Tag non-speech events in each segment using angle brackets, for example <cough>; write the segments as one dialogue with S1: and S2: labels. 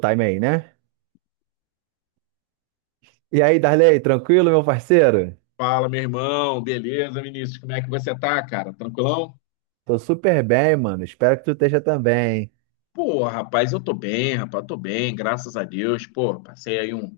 S1: Time aí, né? E aí, Darley, tranquilo, meu parceiro?
S2: Fala, meu irmão. Beleza, Vinícius? Como é que você tá, cara? Tranquilão?
S1: Tô super bem, mano. Espero que tu esteja também.
S2: Pô, rapaz, eu tô bem, rapaz, tô bem, graças a Deus. Pô, passei aí um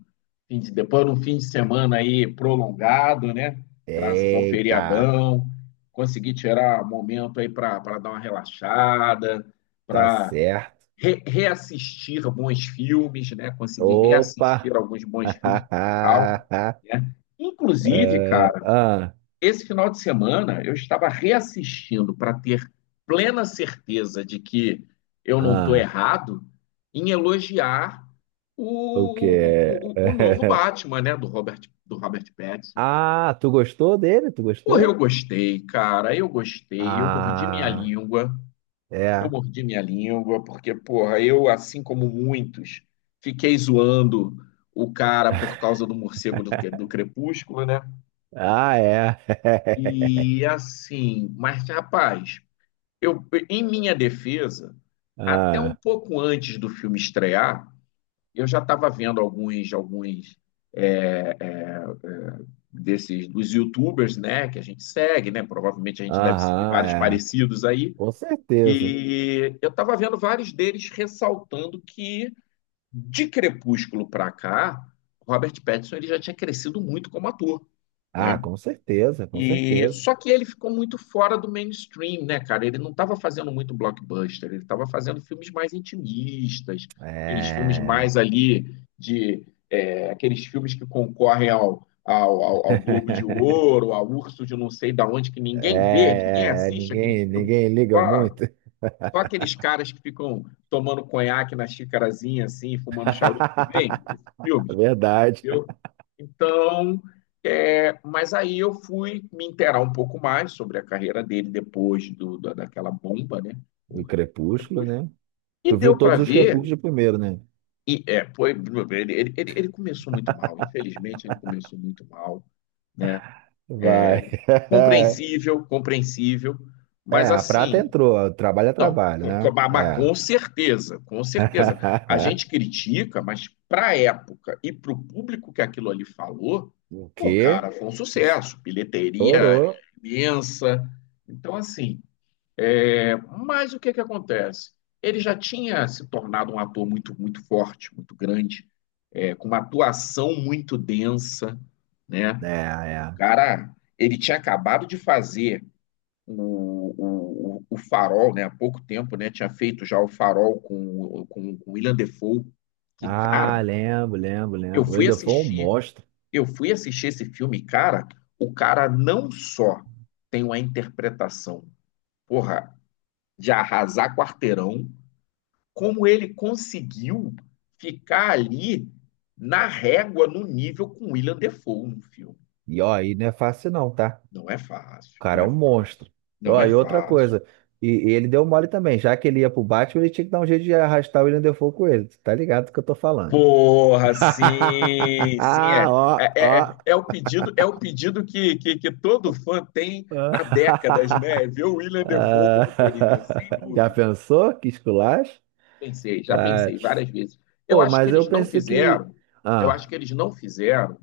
S2: depois de um fim de semana aí prolongado, né? Graças ao
S1: Eita,
S2: feriadão, consegui tirar um momento aí pra para dar uma relaxada,
S1: tá
S2: pra
S1: certo.
S2: reassistir bons filmes, né? Consegui
S1: Opa!
S2: reassistir alguns bons filmes, e tal,
S1: <laughs>
S2: né? Inclusive,
S1: É,
S2: cara.
S1: ah,
S2: Esse final de semana eu estava reassistindo para ter plena certeza de que eu não estou
S1: ah,
S2: errado em elogiar
S1: o
S2: o, o,
S1: quê?
S2: o, o novo
S1: <laughs>
S2: Batman, né, do Robert Pattinson, cara.
S1: Ah, tu gostou dele? Tu
S2: Porra, eu
S1: gostou?
S2: gostei, cara, eu gostei, eu mordi minha
S1: Ah,
S2: língua,
S1: é.
S2: porque, porra, eu, assim como muitos, fiquei zoando o cara por causa do morcego
S1: <laughs>
S2: do Crepúsculo, né?
S1: Ah, é.
S2: E
S1: <laughs>
S2: assim, mas, rapaz, eu, em minha defesa, até um
S1: Ah,
S2: pouco antes do filme estrear, eu já estava vendo alguns é, é, é, desses dos YouTubers, né, que a gente segue, né? Provavelmente a gente deve seguir
S1: aham,
S2: vários
S1: é.
S2: parecidos aí.
S1: Com certeza.
S2: E eu estava vendo vários deles ressaltando que de Crepúsculo para cá, Robert Pattinson ele já tinha crescido muito como ator,
S1: Ah,
S2: né?
S1: com certeza, com
S2: E
S1: certeza.
S2: só que ele ficou muito fora do mainstream, né, cara? Ele não estava fazendo muito blockbuster, ele estava fazendo filmes mais intimistas, aqueles filmes
S1: É.
S2: mais ali de aqueles filmes que concorrem ao Globo de Ouro, ao Urso de não sei da onde que ninguém vê, ninguém
S1: É, é,
S2: assiste aqueles
S1: ninguém,
S2: filmes.
S1: ninguém liga
S2: Só,
S1: muito.
S2: só aqueles caras que ficam tomando conhaque na xicarazinha assim, fumando charuto que vem, esses
S1: <laughs>
S2: filmes.
S1: Verdade.
S2: Viu? Então, é, mas aí eu fui me inteirar um pouco mais sobre a carreira dele depois daquela bomba, né?
S1: Do
S2: Horrível.
S1: Crepúsculo,
S2: Crepúsculo.
S1: né?
S2: E
S1: Tu viu
S2: deu para
S1: todos os Crepúsculos
S2: ver,
S1: de primeiro, né?
S2: e é, foi, ele começou muito mal, infelizmente ele começou muito mal, né?
S1: Vai. <laughs>
S2: Compreensível, compreensível,
S1: É,
S2: mas
S1: a prata
S2: assim,
S1: entrou. Trabalho é
S2: não,
S1: trabalho, né?
S2: mas
S1: É.
S2: com certeza, com certeza. A
S1: <laughs>
S2: gente critica, mas para a época e para o público que aquilo ali falou,
S1: O
S2: pô,
S1: quê?
S2: cara, foi um sucesso, bilheteria
S1: Estourou.
S2: imensa. Então, assim, é, mas o que que acontece? Ele já tinha se tornado um ator muito, muito forte, muito grande, é, com uma atuação muito densa, né?
S1: É,
S2: O
S1: é.
S2: cara, ele tinha acabado de fazer o Farol, né? Há pouco tempo, né? Tinha feito já o Farol com Willem Dafoe. Que,
S1: Ah,
S2: cara,
S1: lembro, lembro,
S2: eu
S1: lembro. O
S2: fui
S1: Ildefonso é um
S2: assistir,
S1: monstro.
S2: eu fui assistir esse filme, e, cara, o cara não só tem uma interpretação, porra, de arrasar quarteirão, como ele conseguiu ficar ali na régua, no nível com Willem Dafoe no filme.
S1: E ó, aí não é fácil não, tá?
S2: Não é
S1: O
S2: fácil, não
S1: cara é
S2: é
S1: um
S2: fácil,
S1: monstro.
S2: não
S1: Ó,
S2: é
S1: e outra
S2: fácil.
S1: coisa, e ele deu mole também, já que ele ia pro Batman, ele tinha que dar um jeito de arrastar o William Dafoe com ele. Tu tá ligado do que eu tô falando?
S2: Porra,
S1: <laughs>
S2: sim, sim, é.
S1: Ó, ó.
S2: É o pedido que todo fã tem há décadas, né? É
S1: <laughs>
S2: ver o William Defoe como
S1: Ah,
S2: Coringa, sem
S1: já
S2: dúvida.
S1: pensou? Que esculacho?
S2: Pensei, já
S1: Ah,
S2: pensei várias vezes. Eu
S1: pô,
S2: acho que
S1: mas eu
S2: eles não
S1: pensei que.
S2: fizeram, eu acho
S1: Ah,
S2: que eles não fizeram,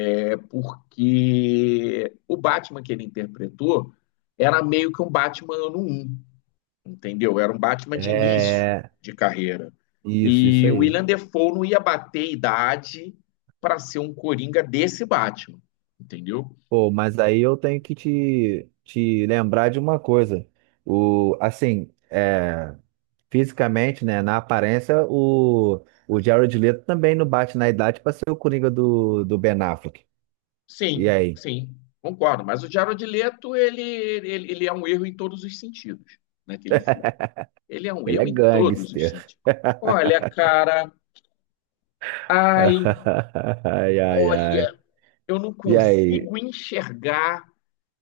S2: é porque o Batman que ele interpretou era meio que um Batman ano um, entendeu? Era um Batman de início
S1: é.
S2: de carreira.
S1: Isso
S2: E o
S1: aí.
S2: William Defoe não ia bater idade para ser um Coringa desse Batman, entendeu?
S1: Pô, mas aí eu tenho que te lembrar de uma coisa. O, assim, é. Fisicamente, né, na aparência, o Jared Leto também não bate na idade para ser o Coringa do Ben Affleck. E
S2: Sim,
S1: aí?
S2: sim, concordo. Mas o Jared Leto, ele é um erro em todos os sentidos naquele filme. Ele é um
S1: Ele é
S2: erro em todos os
S1: gangster.
S2: sentidos. Olha, cara, ai,
S1: <laughs> Ai, ai, ai.
S2: olha, eu não
S1: E aí?
S2: consigo enxergar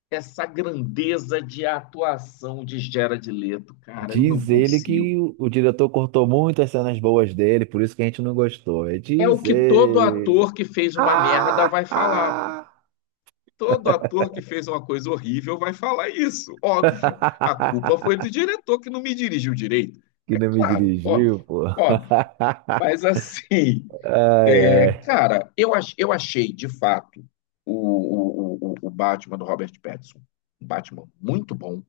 S2: essa grandeza de atuação de Jared Leto, cara, eu não
S1: Diz ele
S2: consigo.
S1: que o diretor cortou muitas cenas boas dele, por isso que a gente não gostou. É,
S2: É o
S1: diz
S2: que todo
S1: ele.
S2: ator que fez uma merda
S1: Ah,
S2: vai falar, pô.
S1: ah.
S2: Todo ator que fez uma coisa horrível vai falar isso, óbvio. A
S1: <laughs>
S2: culpa foi do diretor que não me dirigiu direito.
S1: Que
S2: É
S1: não me
S2: claro,
S1: dirigiu,
S2: óbvio,
S1: pô. <laughs>
S2: óbvio.
S1: Ai,
S2: Mas assim, é,
S1: ai.
S2: cara, eu achei de fato o Batman do Robert Pattinson um Batman muito bom,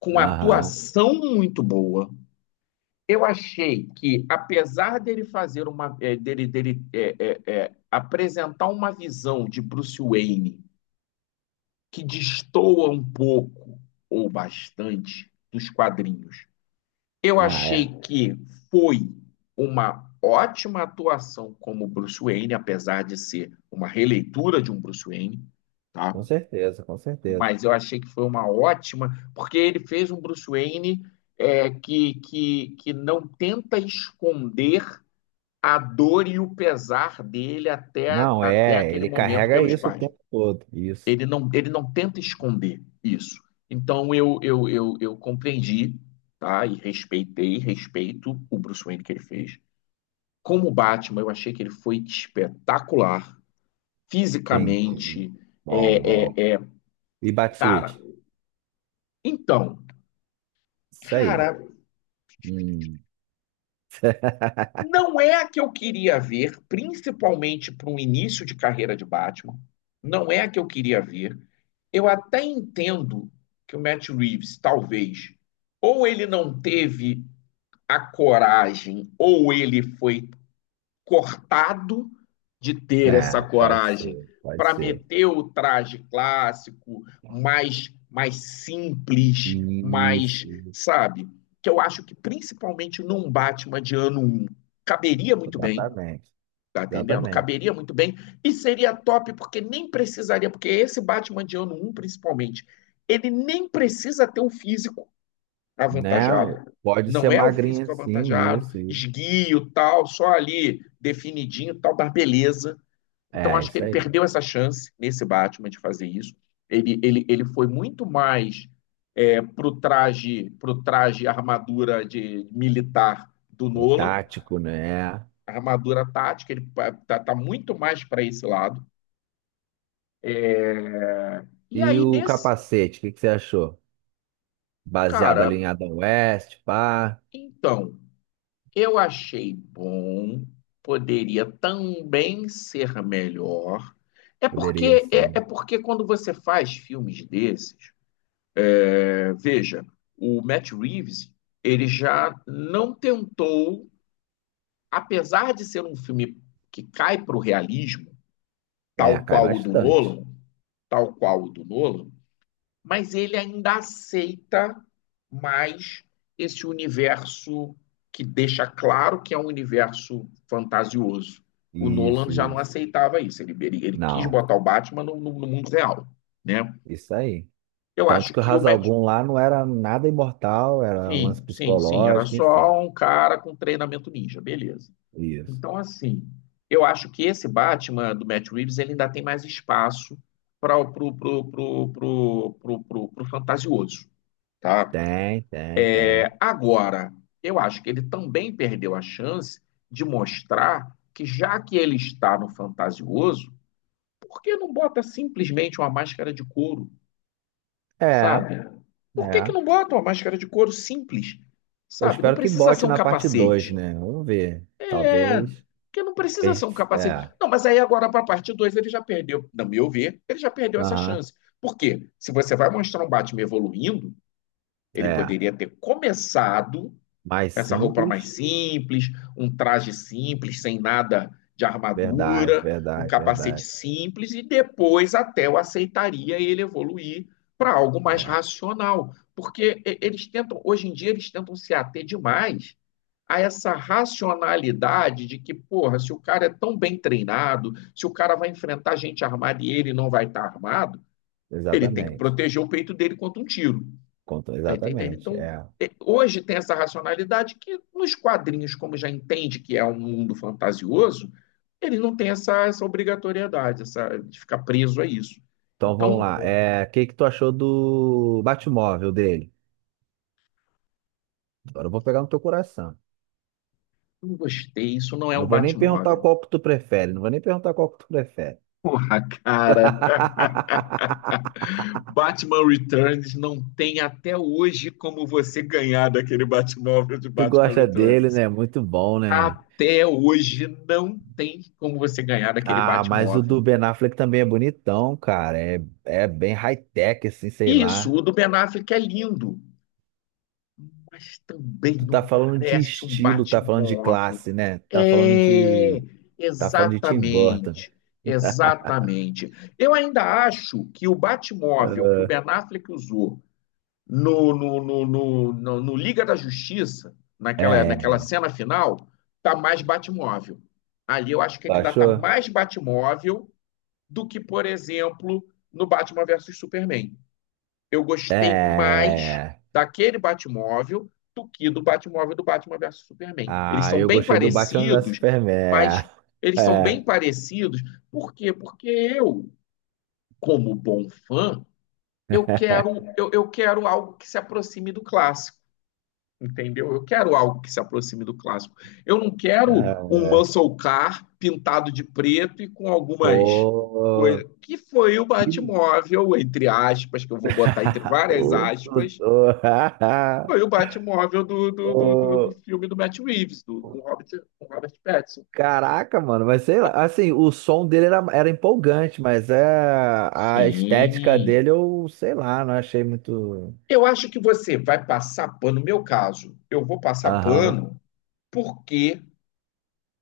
S2: com
S1: Aham.
S2: atuação muito boa. Eu achei que, apesar dele fazer uma, dele apresentar uma visão de Bruce Wayne que destoa um pouco ou bastante dos quadrinhos, eu
S1: Ah, é.
S2: achei que foi uma ótima atuação como Bruce Wayne, apesar de ser uma releitura de um Bruce Wayne, tá?
S1: Com certeza, com certeza.
S2: Mas eu achei que foi uma ótima, porque ele fez um Bruce Wayne que não tenta esconder a dor e o pesar dele até,
S1: Não,
S2: até
S1: é,
S2: aquele
S1: ele
S2: momento
S1: carrega
S2: pelos
S1: isso o
S2: pais.
S1: tempo todo. Isso,
S2: Ele não tenta esconder isso. Então eu compreendi, tá? E respeitei, respeito o Bruce Wayne que ele fez. Como Batman, eu achei que ele foi espetacular
S1: entendi.
S2: fisicamente.
S1: Bom,
S2: É,
S1: bom.
S2: é, é,
S1: E bate
S2: cara,
S1: switch?
S2: então,
S1: Isso aí.
S2: cara,
S1: Hum. <laughs>
S2: não é a que eu queria ver, principalmente para um início de carreira de Batman. Não é a que eu queria ver. Eu até entendo que o Matt Reeves, talvez, ou ele não teve a coragem, ou ele foi cortado de ter essa
S1: É, pode
S2: coragem
S1: ser, pode
S2: para
S1: ser.
S2: meter o traje clássico, mais, mais simples, mais,
S1: Isso,
S2: sabe? Que eu acho que principalmente num Batman de ano um caberia muito bem,
S1: exatamente,
S2: tá entendendo?
S1: exatamente.
S2: Caberia muito bem e seria top porque nem precisaria, porque esse Batman de ano um principalmente, ele nem precisa ter um físico
S1: Não,
S2: avantajado.
S1: pode ser
S2: Não é o
S1: magrinha
S2: físico
S1: sim,
S2: avantajado,
S1: isso, isso.
S2: esguio, tal, só ali definidinho, tal, da beleza. Então,
S1: É,
S2: acho que
S1: isso
S2: ele
S1: aí.
S2: perdeu essa chance nesse Batman de fazer isso. Ele foi muito mais é, pro traje armadura de militar do
S1: É
S2: Nolan,
S1: tático, né?
S2: armadura tática, ele tá, tá muito mais para esse lado. E
S1: E
S2: aí,
S1: o
S2: nesse,
S1: capacete, o que que você achou? Baseado
S2: cara,
S1: ali em Adam West, pá,
S2: então, eu achei bom, poderia também ser melhor. É
S1: poderia
S2: porque é, é
S1: sim.
S2: porque quando você faz filmes desses, é, veja, o Matt Reeves, ele já não tentou, apesar de ser um filme que cai para o realismo,
S1: É,
S2: tal
S1: cai
S2: qual o do
S1: bastante.
S2: Nolan, tal qual o do Nolan, mas ele ainda aceita mais esse universo que deixa claro que é um universo fantasioso. O Nolan
S1: Isso,
S2: já não
S1: isso.
S2: aceitava isso, ele quis
S1: Não,
S2: botar o Batman no mundo real, né?
S1: isso aí.
S2: Eu
S1: Tanto
S2: acho
S1: que o
S2: que o
S1: Ra's al
S2: Matt...
S1: Ghul lá não era nada imortal, era um lance
S2: Sim, sim, sim, era
S1: psicológico, enfim.
S2: só um cara com treinamento ninja, beleza.
S1: Isso.
S2: Então, assim, eu acho que esse Batman do Matt Reeves ele ainda tem mais espaço para o pro, pro, pro, pro, pro, pro- pro fantasioso, tá?
S1: Tem, tem, tem.
S2: É, agora, eu acho que ele também perdeu a chance de mostrar que, já que ele está no fantasioso, por que não bota simplesmente uma máscara de couro,
S1: É,
S2: sabe? Por que, que
S1: é.
S2: não bota uma máscara de couro simples,
S1: Eu
S2: sabe? Não
S1: espero que
S2: precisa
S1: bote
S2: ser um
S1: na parte dois,
S2: capacete.
S1: né? Vamos ver.
S2: É,
S1: Talvez.
S2: porque não precisa ser um capacete.
S1: É,
S2: Não, mas aí agora para a parte 2 ele já perdeu, no meu ver, ele já perdeu essa
S1: aham,
S2: chance. Por quê? Se você vai mostrar um Batman evoluindo, ele
S1: é.
S2: poderia ter começado
S1: Mais
S2: essa roupa mais
S1: simples.
S2: simples, um traje simples, sem nada de
S1: Verdade,
S2: armadura, um
S1: verdade,
S2: capacete
S1: verdade.
S2: simples, e depois até eu aceitaria ele evoluir para algo mais
S1: É,
S2: racional. Porque eles tentam, hoje em dia, eles tentam se ater demais a essa racionalidade de que, porra, se o cara é tão bem treinado, se o cara vai enfrentar gente armada e ele não vai estar tá armado, ele tem que
S1: exatamente.
S2: proteger o peito dele contra um tiro.
S1: Contou
S2: Tá entendendo?
S1: exatamente,
S2: Então,
S1: é.
S2: é, hoje tem essa racionalidade que nos quadrinhos, como já entende que é um mundo fantasioso, ele não tem essa, essa obrigatoriedade, essa, de ficar preso a isso.
S1: Então vamos lá.
S2: Então,
S1: É, o que que tu achou do Batmóvel dele? Agora eu vou pegar no teu coração.
S2: não gostei, isso não é
S1: Não
S2: um
S1: vou nem perguntar
S2: Batmóvel.
S1: qual que tu prefere. Não vou nem perguntar qual que tu prefere.
S2: Porra, cara. <laughs>
S1: <laughs>
S2: Batman Returns não tem até hoje como você ganhar daquele Batmóvel de
S1: Tu
S2: Batman
S1: gosta dele,
S2: Returns.
S1: né? Muito bom, né?
S2: Até hoje não tem como você ganhar daquele
S1: Ah, mas o
S2: Batmóvel.
S1: do Ben Affleck também é bonitão, cara. É, é bem high-tech, assim, sei
S2: Isso,
S1: lá.
S2: o do Ben Affleck é lindo, mas também
S1: Tu
S2: não
S1: tá falando de
S2: parece um
S1: estilo, tá falando de
S2: Batmóvel.
S1: classe, né? Tá falando
S2: É,
S1: de. Tá falando de Tim Burton.
S2: exatamente, exatamente. Eu ainda acho que o Batmóvel que o Ben Affleck usou no Liga da Justiça,
S1: É,
S2: naquela,
S1: é,
S2: naquela
S1: é.
S2: cena final, tá mais Batmóvel. Ali eu acho que
S1: Tu
S2: ele ainda tá
S1: achou?
S2: mais Batmóvel do que, por exemplo, no Batman versus Superman eu
S1: É.
S2: gostei
S1: É,
S2: mais
S1: é.
S2: daquele Batmóvel do que do Batmóvel do Batman versus Superman. Eles
S1: Ah,
S2: são
S1: eu
S2: bem
S1: gostei do Batman vs
S2: parecidos,
S1: Superman.
S2: mas eles são
S1: É.
S2: bem parecidos. Por quê? Porque eu, como bom fã, eu quero,
S1: <laughs>
S2: eu quero algo que se aproxime do clássico, entendeu? Eu quero algo que se aproxime do clássico. Eu não quero um
S1: É.
S2: muscle car pintado de preto e com algumas
S1: Pô.
S2: coisas, que foi o
S1: Que...
S2: Batmóvel, entre aspas, que eu vou botar entre
S1: <laughs>
S2: várias
S1: Ô,
S2: aspas,
S1: doutor.
S2: foi o
S1: <laughs>
S2: Batmóvel do
S1: Ô,
S2: filme do Matt Reeves, do, com Robert Pattinson.
S1: caraca, mano, mas sei lá, assim, o som dele era empolgante, mas é, a estética
S2: Sim.
S1: dele eu, sei lá, não achei muito.
S2: Eu acho que você vai passar pano, no meu caso, eu vou passar
S1: Aham.
S2: pano porque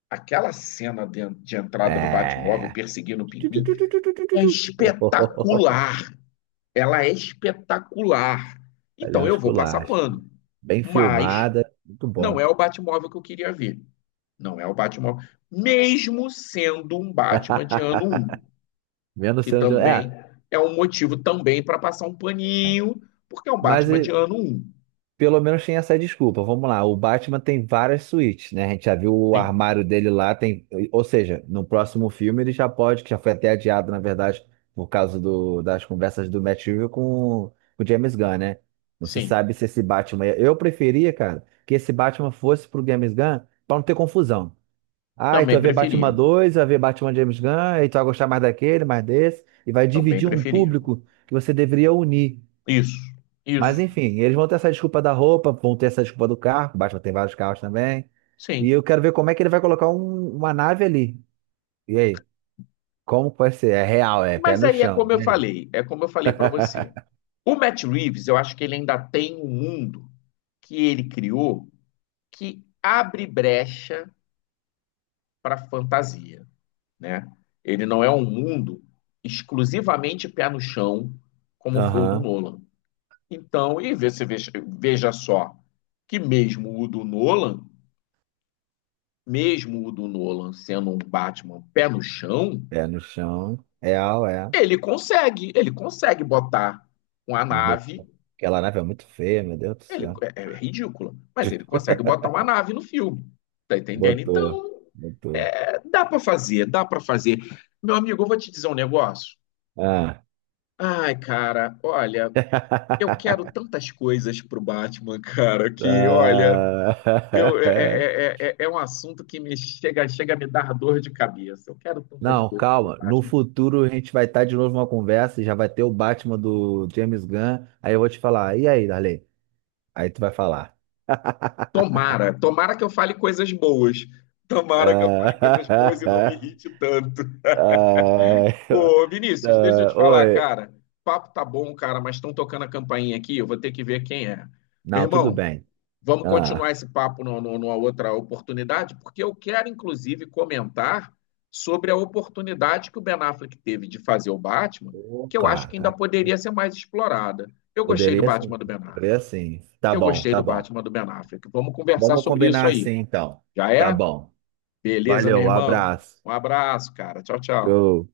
S2: aquela cena de entrada do Batmóvel
S1: É. <laughs>
S2: perseguindo o pinguim
S1: Tu,
S2: é
S1: tu. <laughs>
S2: espetacular. Ela é espetacular.
S1: Ali é
S2: Então
S1: um
S2: eu vou passar
S1: esculacho.
S2: pano.
S1: Bem
S2: Mas
S1: filmada, muito
S2: não
S1: bom.
S2: é o Batmóvel que eu queria ver. Não é o Batmóvel. Mesmo sendo um Batman de ano
S1: <laughs>
S2: um.
S1: Menos
S2: Que
S1: sendo de.
S2: também
S1: É.
S2: é um motivo também para passar um
S1: É.
S2: paninho, porque é um
S1: Mas,
S2: Batman de ano um.
S1: Pelo menos tem essa desculpa. Vamos lá, o Batman tem várias suítes, né? A gente já viu o
S2: Sim,
S1: armário dele lá, tem, ou seja, no próximo filme ele já pode, que já foi até adiado, na verdade, por causa das conversas do Matt Reeves com o James Gunn, né? Não se
S2: sim.
S1: sabe se esse Batman. Eu preferia, cara, que esse Batman fosse pro James Gunn pra não ter confusão. Ah, então
S2: Também
S1: vai ver Batman
S2: preferia.
S1: 2, vai ver Batman James Gunn, aí tu vai gostar mais daquele, mais desse, e vai
S2: Também
S1: dividir um
S2: preferia.
S1: público que você deveria unir.
S2: Isso, isso.
S1: Mas enfim, eles vão ter essa desculpa da roupa, vão ter essa desculpa do carro, basta tem vários carros também. E
S2: Sim.
S1: eu quero ver como é que ele vai colocar uma nave ali. E aí? Como vai ser? É real, é pé
S2: Mas
S1: no
S2: aí é
S1: chão.
S2: como eu
S1: E aí?
S2: falei, é como eu falei para você.
S1: <laughs>
S2: O Matt Reeves, eu acho que ele ainda tem um mundo que ele criou que abre brecha para fantasia, né? Ele não é um mundo exclusivamente pé no chão como foi o do
S1: Aham,
S2: Nolan. Então, e você veja, veja só que mesmo o do Nolan, mesmo o do Nolan sendo um Batman pé no chão,
S1: pé no chão. Real, é.
S2: ele consegue botar uma
S1: Não
S2: nave,
S1: botou. Aquela nave é muito feia, meu Deus do
S2: ele
S1: céu.
S2: é, é ridícula, mas ele consegue botar uma nave no filme. Tá entendendo?
S1: Botou,
S2: Então,
S1: botou.
S2: é, dá para fazer, dá para fazer. Meu amigo, eu vou te dizer um negócio.
S1: Ah.
S2: Ai, cara, olha, eu quero
S1: <laughs>
S2: tantas coisas pro Batman, <laughs> cara, que olha, eu,
S1: Ah. <laughs>
S2: um assunto que me chega, chega a me dar dor de cabeça. Eu quero tantas
S1: Não,
S2: coisas pro
S1: calma. No
S2: Batman.
S1: futuro a gente vai estar de novo numa conversa, e já vai ter o Batman do James Gunn. Aí eu vou te falar, e aí, Darley? Aí tu vai falar.
S2: Tomara, tomara que eu fale coisas boas. Tomara que eu fale coisas boas e não me
S1: Ah,
S2: irrite tanto.
S1: <laughs> ah,
S2: Ô,
S1: <laughs>
S2: Vinícius, deixa eu
S1: ah,
S2: te falar,
S1: oi.
S2: cara. Papo tá bom, cara, mas estão tocando a campainha aqui, eu vou ter que ver quem é. Meu
S1: Não, tudo
S2: irmão,
S1: bem.
S2: vamos continuar
S1: Ah,
S2: esse papo numa outra oportunidade, porque eu quero, inclusive, comentar sobre a oportunidade que o Ben Affleck teve de fazer o Batman,
S1: ô,
S2: que eu acho
S1: cara,
S2: que ainda
S1: cara,
S2: poderia ser mais explorada. Eu gostei do
S1: poderia
S2: Batman
S1: sim.
S2: do Ben Affleck.
S1: Poderia sim. Tá
S2: Eu
S1: bom,
S2: gostei
S1: tá
S2: do
S1: bom.
S2: Batman do Ben Affleck. Vamos conversar
S1: Vamos
S2: sobre isso
S1: combinar
S2: aí.
S1: assim então.
S2: Já
S1: Tá
S2: é?
S1: bom.
S2: Beleza,
S1: Valeu,
S2: meu
S1: um
S2: irmão.
S1: abraço.
S2: Um abraço, cara. Tchau, tchau.
S1: Tchau.